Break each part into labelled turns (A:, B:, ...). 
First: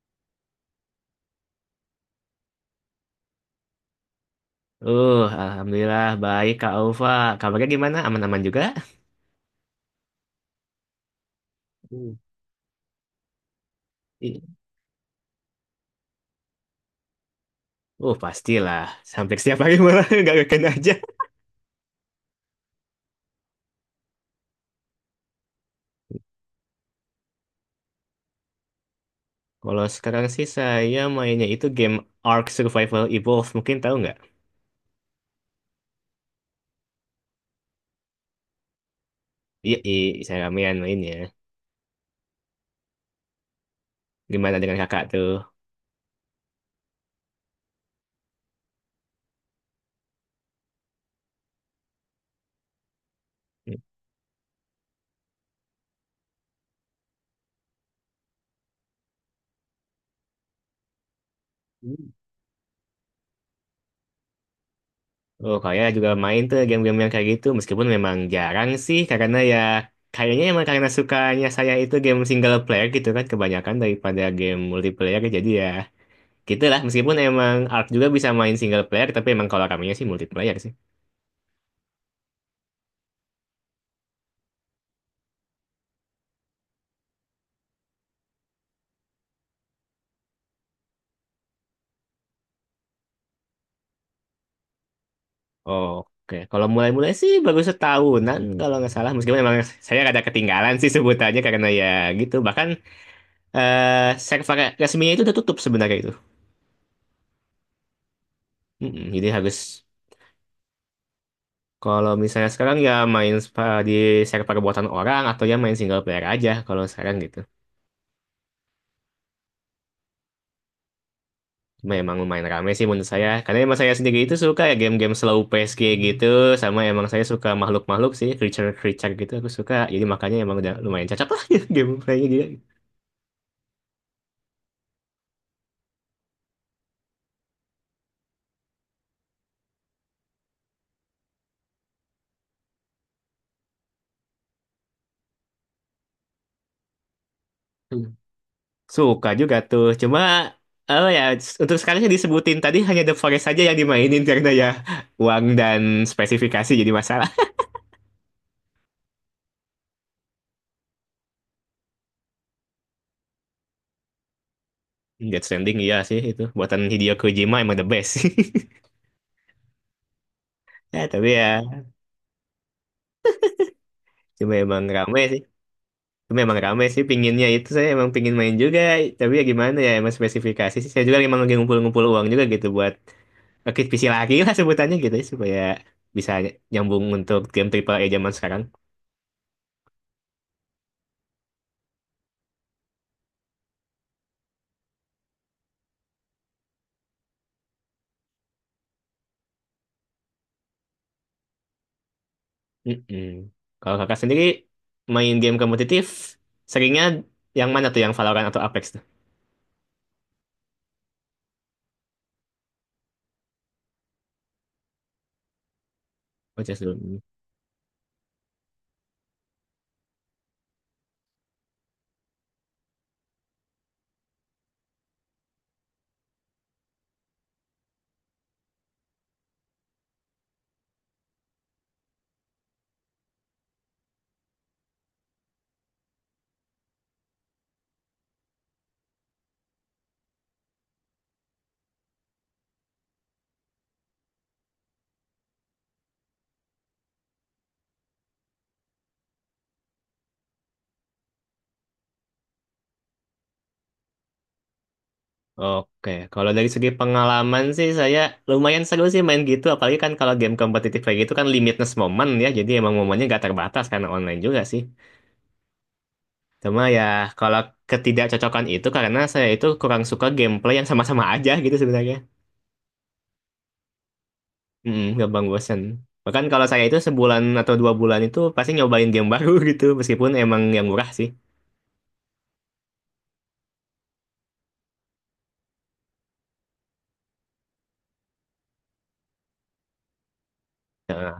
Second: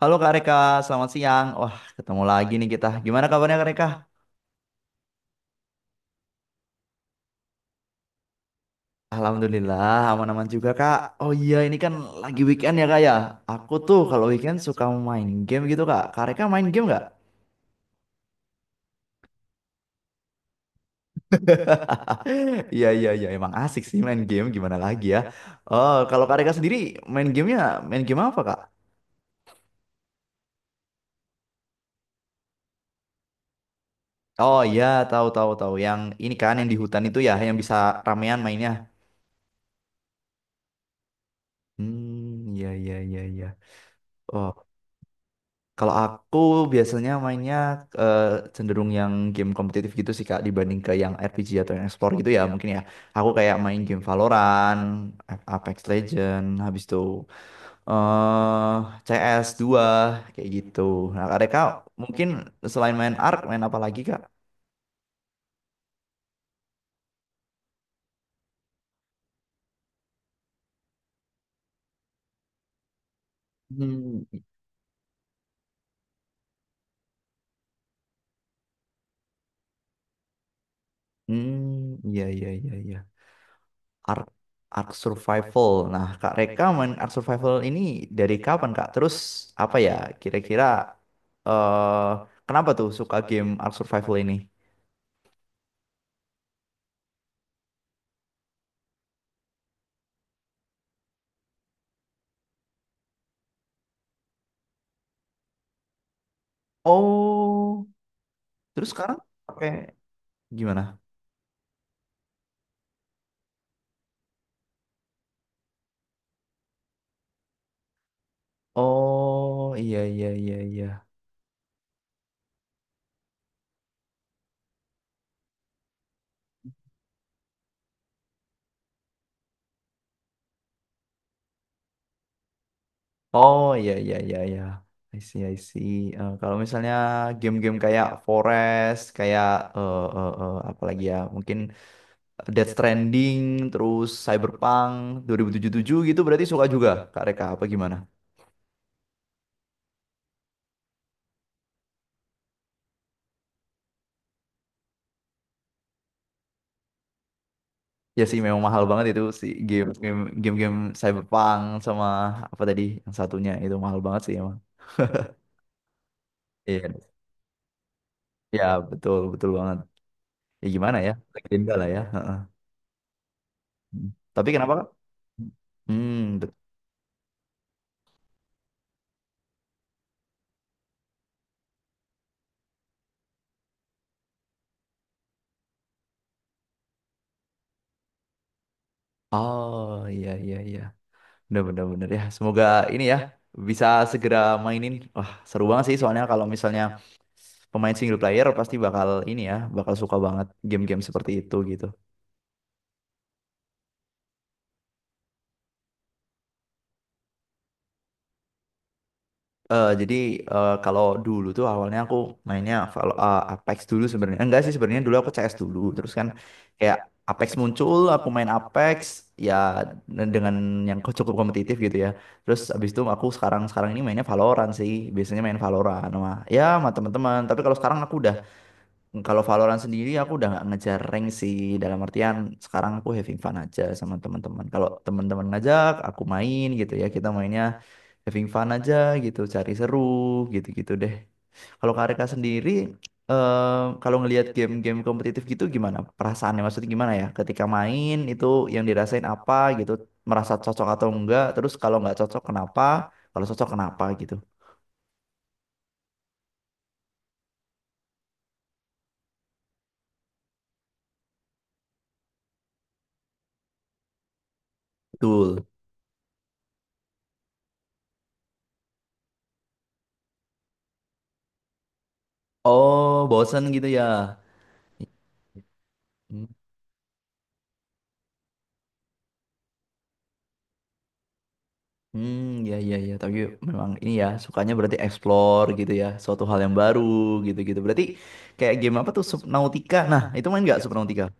A: Halo Kak Reka, selamat siang. Wah, ketemu lagi nih kita. Gimana kabarnya Kak Reka?
B: Uh, alhamdulillah baik Kak Alfa. Kabarnya gimana? Aman-aman juga?
A: Alhamdulillah, aman-aman juga Kak. Oh iya, ini kan
B: Hmm.
A: lagi weekend ya Kak ya. Aku tuh kalau
B: I-
A: weekend suka main game gitu Kak. Kak Reka main game nggak?
B: pastilah. Sampai setiap hari malah nggak ngeken aja.
A: Iya, iya, iya. Emang asik sih main game, gimana lagi ya. Oh, kalau Kak Reka sendiri main gamenya, main game apa Kak?
B: Kalau sekarang sih saya mainnya itu game Ark Survival Evolved. Mungkin tahu nggak?
A: Oh iya, tahu tahu tahu. Yang ini kan yang di hutan itu ya, yang bisa ramean mainnya.
B: Iya, saya ramean mainnya.
A: Hmm, iya, iya, iya, iya. Oh,
B: Gimana dengan kakak tuh?
A: kalau aku biasanya mainnya eh, cenderung yang game kompetitif gitu sih Kak, dibanding ke yang RPG atau yang explore gitu ya mungkin ya. Aku kayak
B: Hmm.
A: main game Valorant, Apex Legend, habis itu eh CS2 kayak gitu. Nah, Kak mungkin selain main Ark main apa lagi Kak?
B: Oh, saya juga main tuh game-game yang kayak gitu. Meskipun memang jarang sih, karena ya kayaknya emang karena sukanya saya itu game single player gitu kan kebanyakan daripada
A: Hmm.
B: game multiplayer. Jadi ya. Gitu lah, meskipun emang Ark juga bisa main single player, tapi emang kalau ramenya sih multiplayer sih.
A: Hmm, iya iya iya iya. Ark Ark Survival. Nah, Kak Reka main Ark Survival ini dari kapan, Kak? Terus apa ya, kira-kira eh kenapa tuh suka game Ark Survival ini?
B: Oke. Kalau mulai-mulai sih baru setahunan kalau nggak salah, meskipun emang saya rada ketinggalan sih sebutannya karena ya gitu. Bahkan server resminya itu udah tutup sebenarnya itu.
A: Oh, terus
B: Mm-mm,
A: sekarang
B: jadi harus
A: pakai gimana?
B: kalau misalnya sekarang ya main di server buatan orang atau ya main single player aja kalau sekarang gitu.
A: Oh, iya iya iya iya.
B: Memang lumayan rame sih menurut saya. Karena emang saya sendiri itu suka ya game-game slow pace kayak gitu. Sama emang saya suka makhluk-makhluk sih, creature-creature gitu aku suka. Jadi makanya emang udah lumayan cocok lah gameplaynya dia.
A: Oh, iya iya iya iya. I see, I see. Kalau misalnya game-game kayak Forest, kayak apa lagi ya? Mungkin Death Stranding, terus Cyberpunk 2077 gitu berarti suka juga Kak Reka apa gimana?
B: Hmm. Suka juga tuh. Cuma oh ya untuk sekarang yang disebutin tadi hanya The Forest saja yang dimainin karena ya uang dan spesifikasi jadi masalah.
A: Ya sih memang mahal banget itu, si game Cyberpunk sama apa tadi yang satunya, itu mahal banget sih emang.
B: Death Stranding iya sih itu. Buatan
A: Iya,
B: Hideo Kojima emang the best.
A: ya betul betul banget. Ya gimana
B: Ya,
A: ya?
B: tapi ya
A: Legenda lah ya. Heeh. Tapi
B: cuma
A: kenapa
B: emang
A: Kak?
B: rame sih.
A: Hmm. bet-
B: Memang rame sih pinginnya itu, saya emang pingin main juga, tapi ya gimana ya emang spesifikasi sih. Saya juga emang lagi ngumpul-ngumpul uang juga gitu buat rakit PC lagi lah sebutannya gitu ya, supaya bisa nyambung untuk game triple A zaman sekarang.
A: Oh iya iya iya. Bener, bener, bener ya. Semoga ini ya bisa segera mainin. Wah, seru banget sih soalnya, kalau misalnya pemain single player pasti bakal ini ya, bakal suka banget game-game seperti itu gitu.
B: Mm-mm. Kalau kakak sendiri main game kompetitif seringnya yang mana tuh, yang Valorant atau Apex tuh?
A: Jadi, kalau dulu tuh awalnya aku mainnya Apex dulu sebenarnya. Enggak sih sebenarnya dulu aku CS dulu. Terus kan
B: Oh, just
A: kayak
B: dulu. Hmm.
A: Apex muncul, aku main Apex ya dengan yang cukup kompetitif gitu ya. Terus abis itu aku sekarang sekarang ini mainnya Valorant sih. Biasanya main Valorant sama, ya sama teman-teman. Tapi kalau sekarang aku udah. Kalau Valorant sendiri aku udah nggak ngejar rank sih, dalam artian sekarang aku having fun aja sama teman-teman. Kalau teman-teman ngajak aku main gitu ya kita mainnya having fun aja, gitu cari seru gitu-gitu deh. Kalau Karika sendiri eh, kalau ngelihat game-game kompetitif gitu gimana perasaannya, maksudnya gimana ya ketika main itu, yang dirasain apa gitu, merasa cocok atau enggak, terus kalau nggak cocok kenapa, kalau cocok kenapa gitu.
B: Oke, kalau dari segi pengalaman sih saya lumayan seru sih main gitu, apalagi kan kalau game kompetitif kayak gitu kan limitless momen ya, jadi emang momennya gak terbatas karena online juga sih.
A: Betul.
B: Cuma ya kalau ketidakcocokan itu karena saya itu kurang suka gameplay yang sama-sama aja gitu sebenarnya.
A: Oh bosen gitu ya.
B: Mm, gampang bosen. Bahkan kalau saya itu sebulan atau dua bulan itu pasti nyobain game baru gitu meskipun emang yang murah sih.
A: Hmm, ya, ya, ya. Tapi memang ini ya, sukanya berarti explore gitu ya, suatu hal yang baru gitu-gitu. Berarti kayak game apa tuh, Subnautica? Nah, itu main nggak Subnautica?
B: Nah,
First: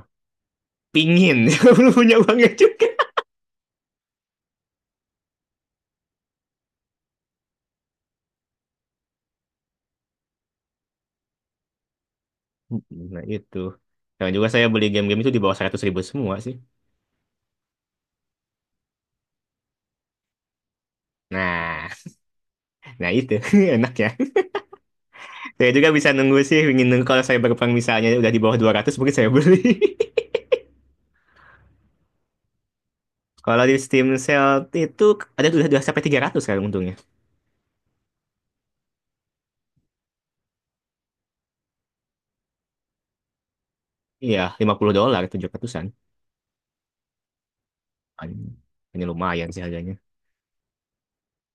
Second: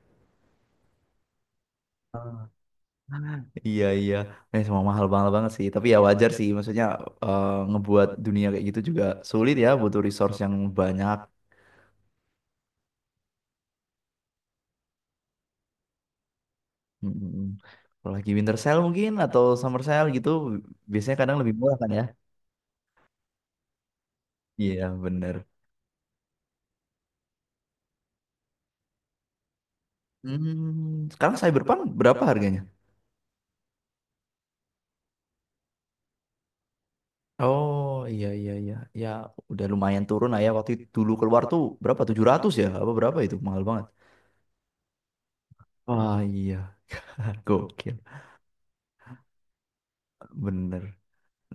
B: pingin belum punya banget juga.
A: Iya, iya. Semua mahal banget banget sih. Tapi ya wajar sih, maksudnya ngebuat dunia kayak gitu juga sulit ya, butuh resource yang banyak.
B: Mm, nah itu. Dan juga saya beli game-game itu di bawah 100.000 semua sih.
A: Hmm. Kalau lagi winter sale mungkin atau summer sale gitu, biasanya kadang lebih murah
B: Nah,
A: kan ya?
B: nah itu enak ya.
A: Iya, bener.
B: Saya juga bisa nunggu sih, ingin nunggu kalau saya berperang misalnya udah di bawah 200 mungkin saya beli.
A: Hmm, sekarang Cyberpunk berapa harganya?
B: Kalau di Steam Sale itu ada udah sampai 300 sekarang untungnya.
A: Oh iya iya iya, ya udah lumayan turun lah ya. Waktu itu dulu keluar tuh berapa, 700 ya apa berapa, itu mahal banget.
B: Iya, $50 700-an.
A: Wah iya, gokil
B: Anjing, ini lumayan sih harganya.
A: bener.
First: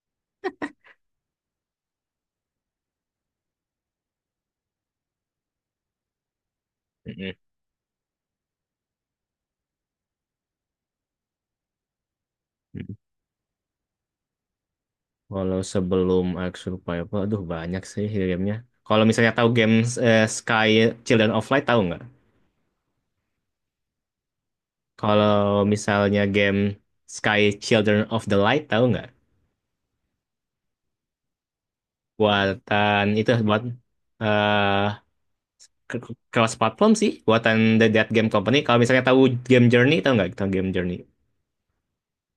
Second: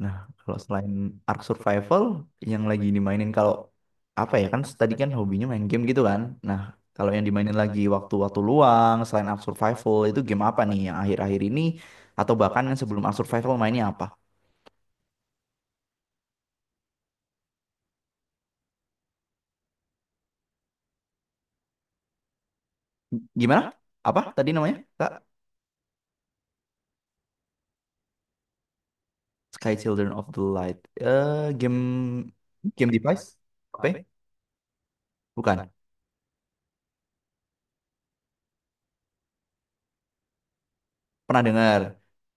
A: Nah, kalau selain Ark Survival yang lagi dimainin, kalau apa ya, kan tadi kan hobinya main game gitu kan, nah kalau yang
B: Mm-mm.
A: dimainin lagi waktu-waktu luang selain Ark Survival itu game apa nih yang akhir-akhir ini, atau bahkan yang
B: Mm.
A: sebelum Ark Survival mainnya apa?
B: Kalau sebelum Ark Survival, aduh banyak sih gamenya. Kalau misalnya tahu game Sky Children of Light tahu nggak?
A: Gimana, apa tadi namanya Kak?
B: Kalau misalnya game Sky Children of the Light tahu nggak?
A: Sky Children of the Light. Eh, game game
B: Buatan itu
A: device?
B: buat
A: Apa? Ya?
B: eh
A: Bukan.
B: cross platform sih, buatan The Dead Game Company. Kalau misalnya tahu game Journey tahu nggak? Tahu game Journey?
A: Pernah dengar.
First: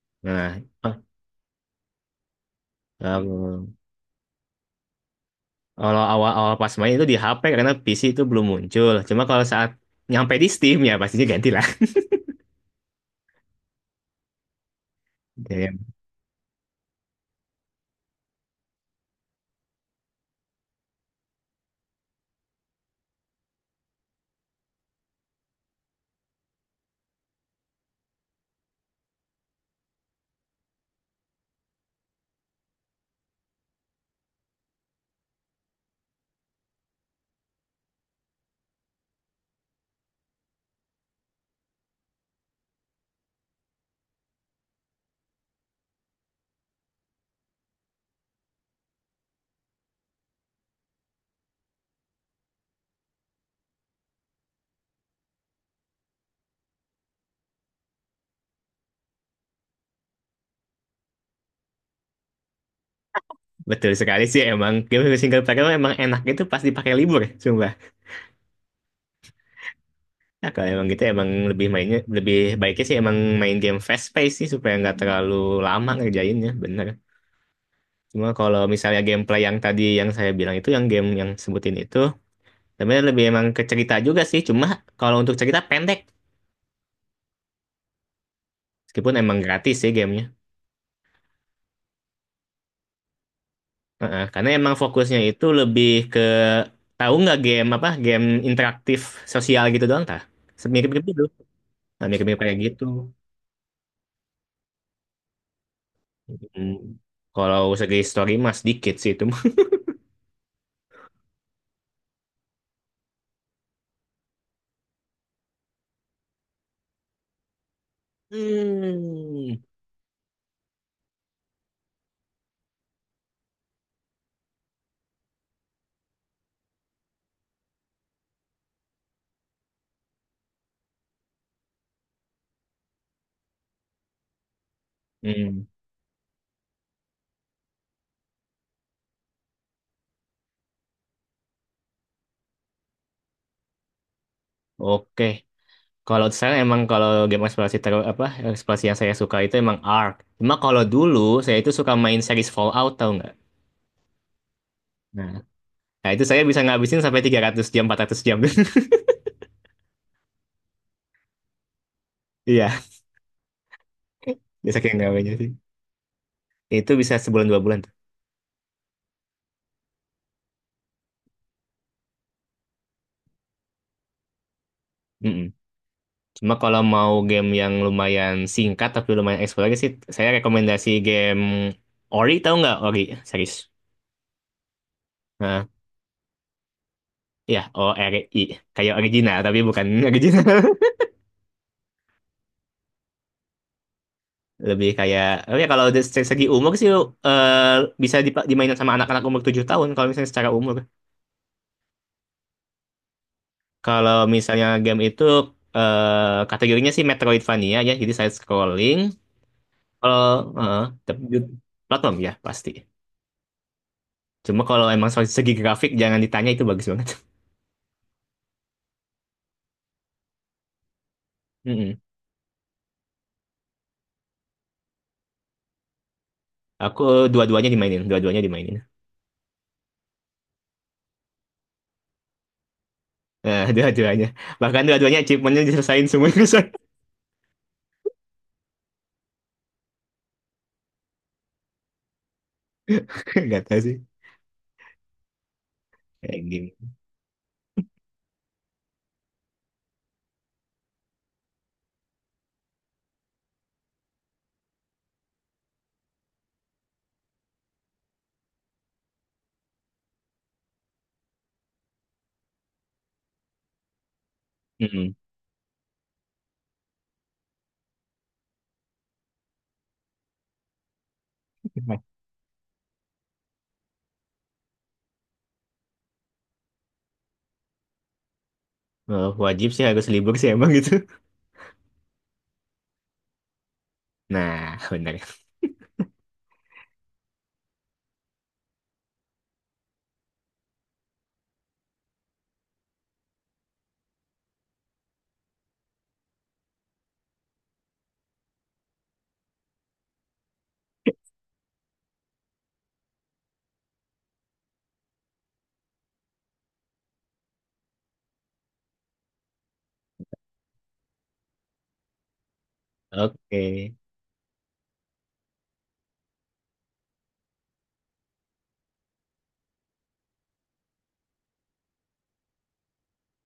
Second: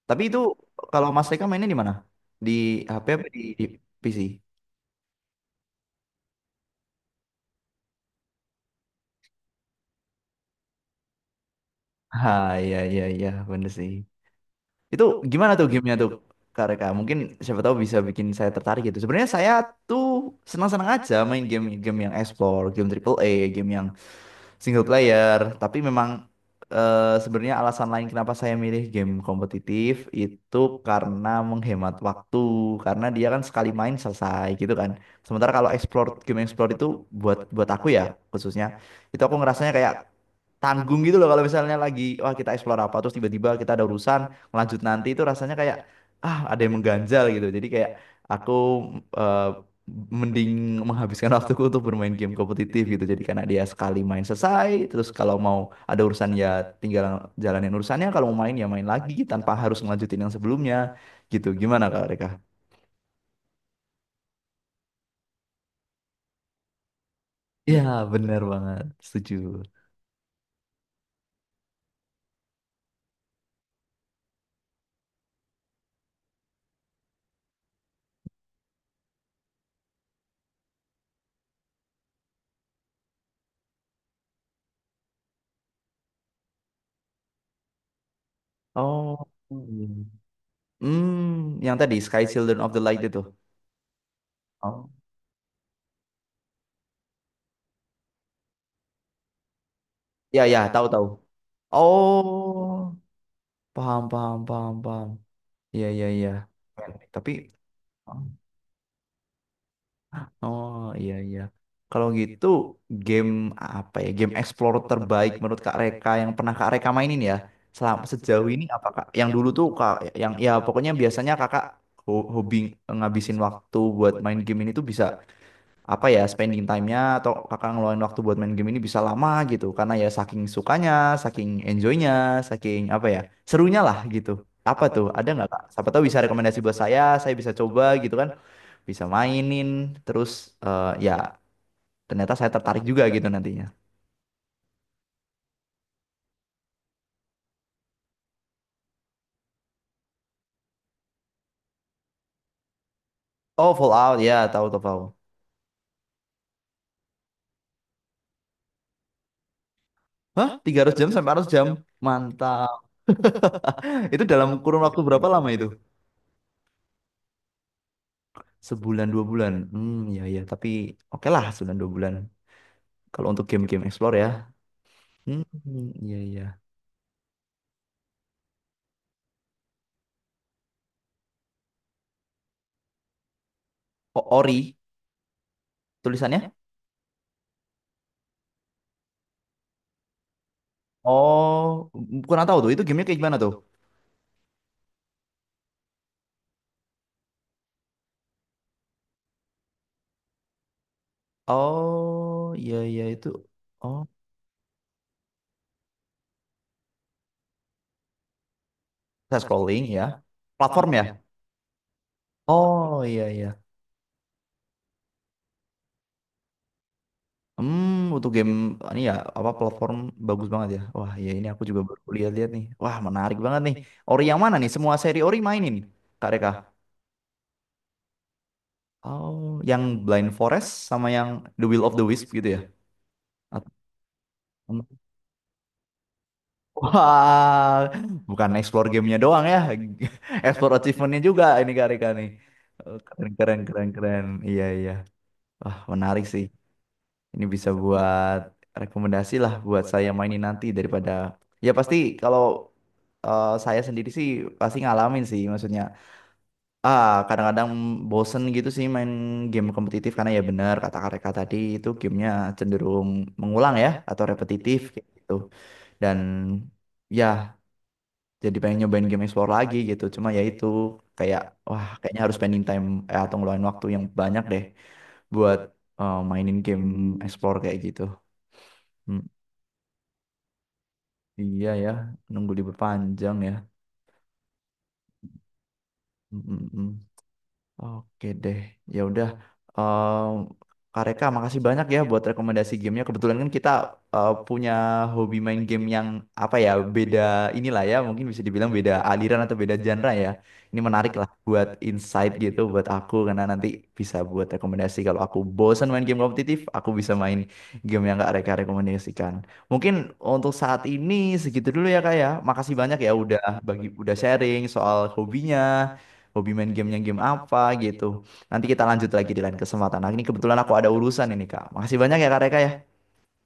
A: Tapi itu,
B: Nah, eh,
A: kalau Mas Eka mainnya di mana? Di HP apa di
B: tahu.
A: PC?
B: Kalau awal-awal pas main itu di HP karena PC itu belum muncul. Cuma kalau saat nyampe di Steam ya pastinya ganti lah.
A: Ah, iya iya iya bener sih. Itu gimana tuh
B: Ya,
A: gamenya tuh Kak Reka? Mungkin siapa tahu bisa bikin saya tertarik gitu. Sebenarnya saya tuh senang-senang aja main game-game yang explore, game triple A, game yang single player. Tapi memang sebenarnya alasan lain kenapa saya milih game kompetitif itu karena menghemat waktu. Karena dia kan sekali main selesai gitu kan. Sementara kalau explore, game explore itu buat buat aku ya khususnya, itu aku ngerasanya kayak tanggung gitu loh, kalau misalnya lagi wah kita explore apa terus tiba-tiba kita ada urusan, lanjut nanti, itu rasanya kayak ah ada yang mengganjal gitu. Jadi kayak aku eh, mending menghabiskan waktuku untuk bermain game kompetitif gitu, jadi karena dia sekali main selesai, terus kalau mau ada urusan ya tinggal jalanin urusannya, kalau mau main ya main lagi tanpa harus ngelanjutin yang sebelumnya gitu. Gimana Kak Reka?
B: betul sekali sih emang game single player tuh emang enak itu pas dipakai libur, sumpah.
A: Iya bener banget, setuju.
B: Ya, kalau emang gitu emang lebih mainnya lebih baiknya sih emang main game fast pace sih supaya nggak terlalu lama ngerjainnya, bener. Cuma kalau misalnya gameplay yang tadi yang saya bilang itu yang game yang sebutin itu sebenarnya lebih emang ke cerita juga sih. Cuma kalau untuk cerita pendek, meskipun
A: Oh
B: emang gratis
A: iya.
B: sih gamenya.
A: Hmm, yang tadi Sky Children of the Light itu.
B: Heeh, karena emang
A: Oh.
B: fokusnya itu lebih ke tahu nggak game apa, game interaktif sosial gitu doang tah?
A: Ya, ya, tahu
B: Mirip-mirip
A: tahu.
B: gitu. Nah, mirip-mirip
A: Oh,
B: kayak gitu.
A: paham, paham, paham, paham. Iya, iya, iya. Keren.
B: Hmm.
A: Tapi,
B: Kalau segi story mas dikit sih itu mah.
A: oh iya, iya. Kalau gitu, game apa ya? Game Explorer terbaik menurut Kak Reka yang pernah Kak Reka mainin ya? Selama sejauh ini apa Kak? Yang dulu
B: Hmm.
A: tuh Kak, yang ya pokoknya biasanya Kakak hobi ngabisin waktu buat main game ini tuh bisa, apa ya, spending time-nya, atau kakak ngeluarin waktu buat main game ini bisa lama gitu karena ya saking sukanya, saking enjoy-nya, saking apa ya serunya lah gitu. Apa tuh? Ada nggak Kak?
B: Hmm.
A: Siapa tahu bisa rekomendasi buat saya bisa coba gitu kan, bisa mainin, terus ya ternyata saya tertarik juga gitu nantinya.
B: Oke. Kalau saya emang kalau game eksplorasi terus apa eksplorasi yang saya suka itu emang Ark. Cuma kalau dulu saya itu suka main series Fallout tahu nggak?
A: Oh Fallout ya, tahu tahu, tahu.
B: Nah, nah itu saya bisa ngabisin sampai 300 jam, 400 jam.
A: 300 jam sampai 400 jam, mantap.
B: Iya,
A: Itu dalam
B: bisa
A: kurun
B: kayak
A: waktu
B: nggak
A: berapa lama
B: sih.
A: itu?
B: Itu bisa sebulan dua bulan tuh.
A: Sebulan dua bulan. Hmm ya ya, tapi oke lah, sebulan dua bulan. Kalau untuk game-game explore ya.
B: Hmm.
A: Hmm, iya iya.
B: Cuma kalau mau game yang lumayan singkat tapi lumayan eksplorasi sih, saya rekomendasi game Ori tahu nggak Ori serius?
A: Ori
B: Nah,
A: tulisannya?
B: ya O R I kayak original tapi bukan original.
A: Oh, kurang tahu tuh. Itu gamenya kayak gimana tuh?
B: Lebih kayak oh ya kalau dari segi umur sih, eh, bisa dimainin sama anak-anak umur 7 tahun kalau misalnya secara umur.
A: Oh, iya iya itu. Oh,
B: Kalau misalnya game itu kategorinya sih Metroidvania ya, jadi side scrolling.
A: saya scrolling ya.
B: Kalau eh,
A: Platform ya?
B: tapi platform ya pasti.
A: Oh, iya iya.
B: Cuma kalau emang soal segi grafik jangan ditanya itu bagus banget.
A: Hmm, untuk game ini ya, apa platform, bagus banget ya. Wah, ya ini aku juga baru lihat-lihat nih. Wah, menarik banget nih. Ori yang mana nih? Semua seri Ori mainin, Kak Reka?
B: Aku dua-duanya dimainin, dua-duanya dimainin.
A: Oh, yang Blind Forest sama yang The Will of the Wisp gitu ya?
B: Nah, dua-duanya. Bahkan dua-duanya achievementnya diselesain semua itu.
A: Wah, bukan explore gamenya doang ya, explore achievementnya juga ini Kak Rika nih. Oh, keren, keren,
B: Gak tahu
A: keren,
B: sih.
A: keren. Iya, iya. Wah, menarik
B: Kayak
A: sih.
B: gini.
A: Ini bisa buat rekomendasi lah buat saya mainin nanti daripada... Ya pasti kalau saya sendiri sih pasti ngalamin sih maksudnya. Ah, kadang-kadang bosen gitu sih main game kompetitif, karena ya bener kata Kak Rika tadi, itu gamenya cenderung mengulang ya atau repetitif kayak
B: Mm-mm.
A: gitu. Dan... ya, jadi pengen nyobain game explore lagi gitu, cuma ya itu kayak wah kayaknya harus spending time, atau ngeluarin waktu yang banyak deh buat mainin game explore kayak gitu. Hmm,
B: Wajib sih harus libur sih emang gitu.
A: iya ya, nunggu libur panjang ya.
B: Nah, benar.
A: Mm, mm, mm. Oke deh, ya udah. Em, Kak Reka, makasih banyak ya buat rekomendasi gamenya. Kebetulan kan kita punya hobi main game yang apa ya, beda inilah ya, mungkin bisa dibilang beda aliran atau beda genre ya. Ini menarik lah buat insight gitu buat aku, karena nanti bisa buat rekomendasi. Kalau aku bosan main game kompetitif, aku bisa main game yang Kak Reka rekomendasikan. Mungkin untuk saat ini segitu dulu ya Kak ya. Makasih banyak ya udah bagi,
B: Oke.
A: udah sharing soal hobinya, hobi main gamenya game apa gitu. Nanti kita lanjut lagi di lain kesempatan. Nah, ini kebetulan aku ada urusan ini, Kak. Makasih banyak ya, Kak Reka ya.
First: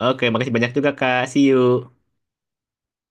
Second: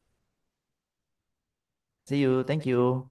B: Oke, makasih banyak juga Kak. See you.
A: See you, thank you.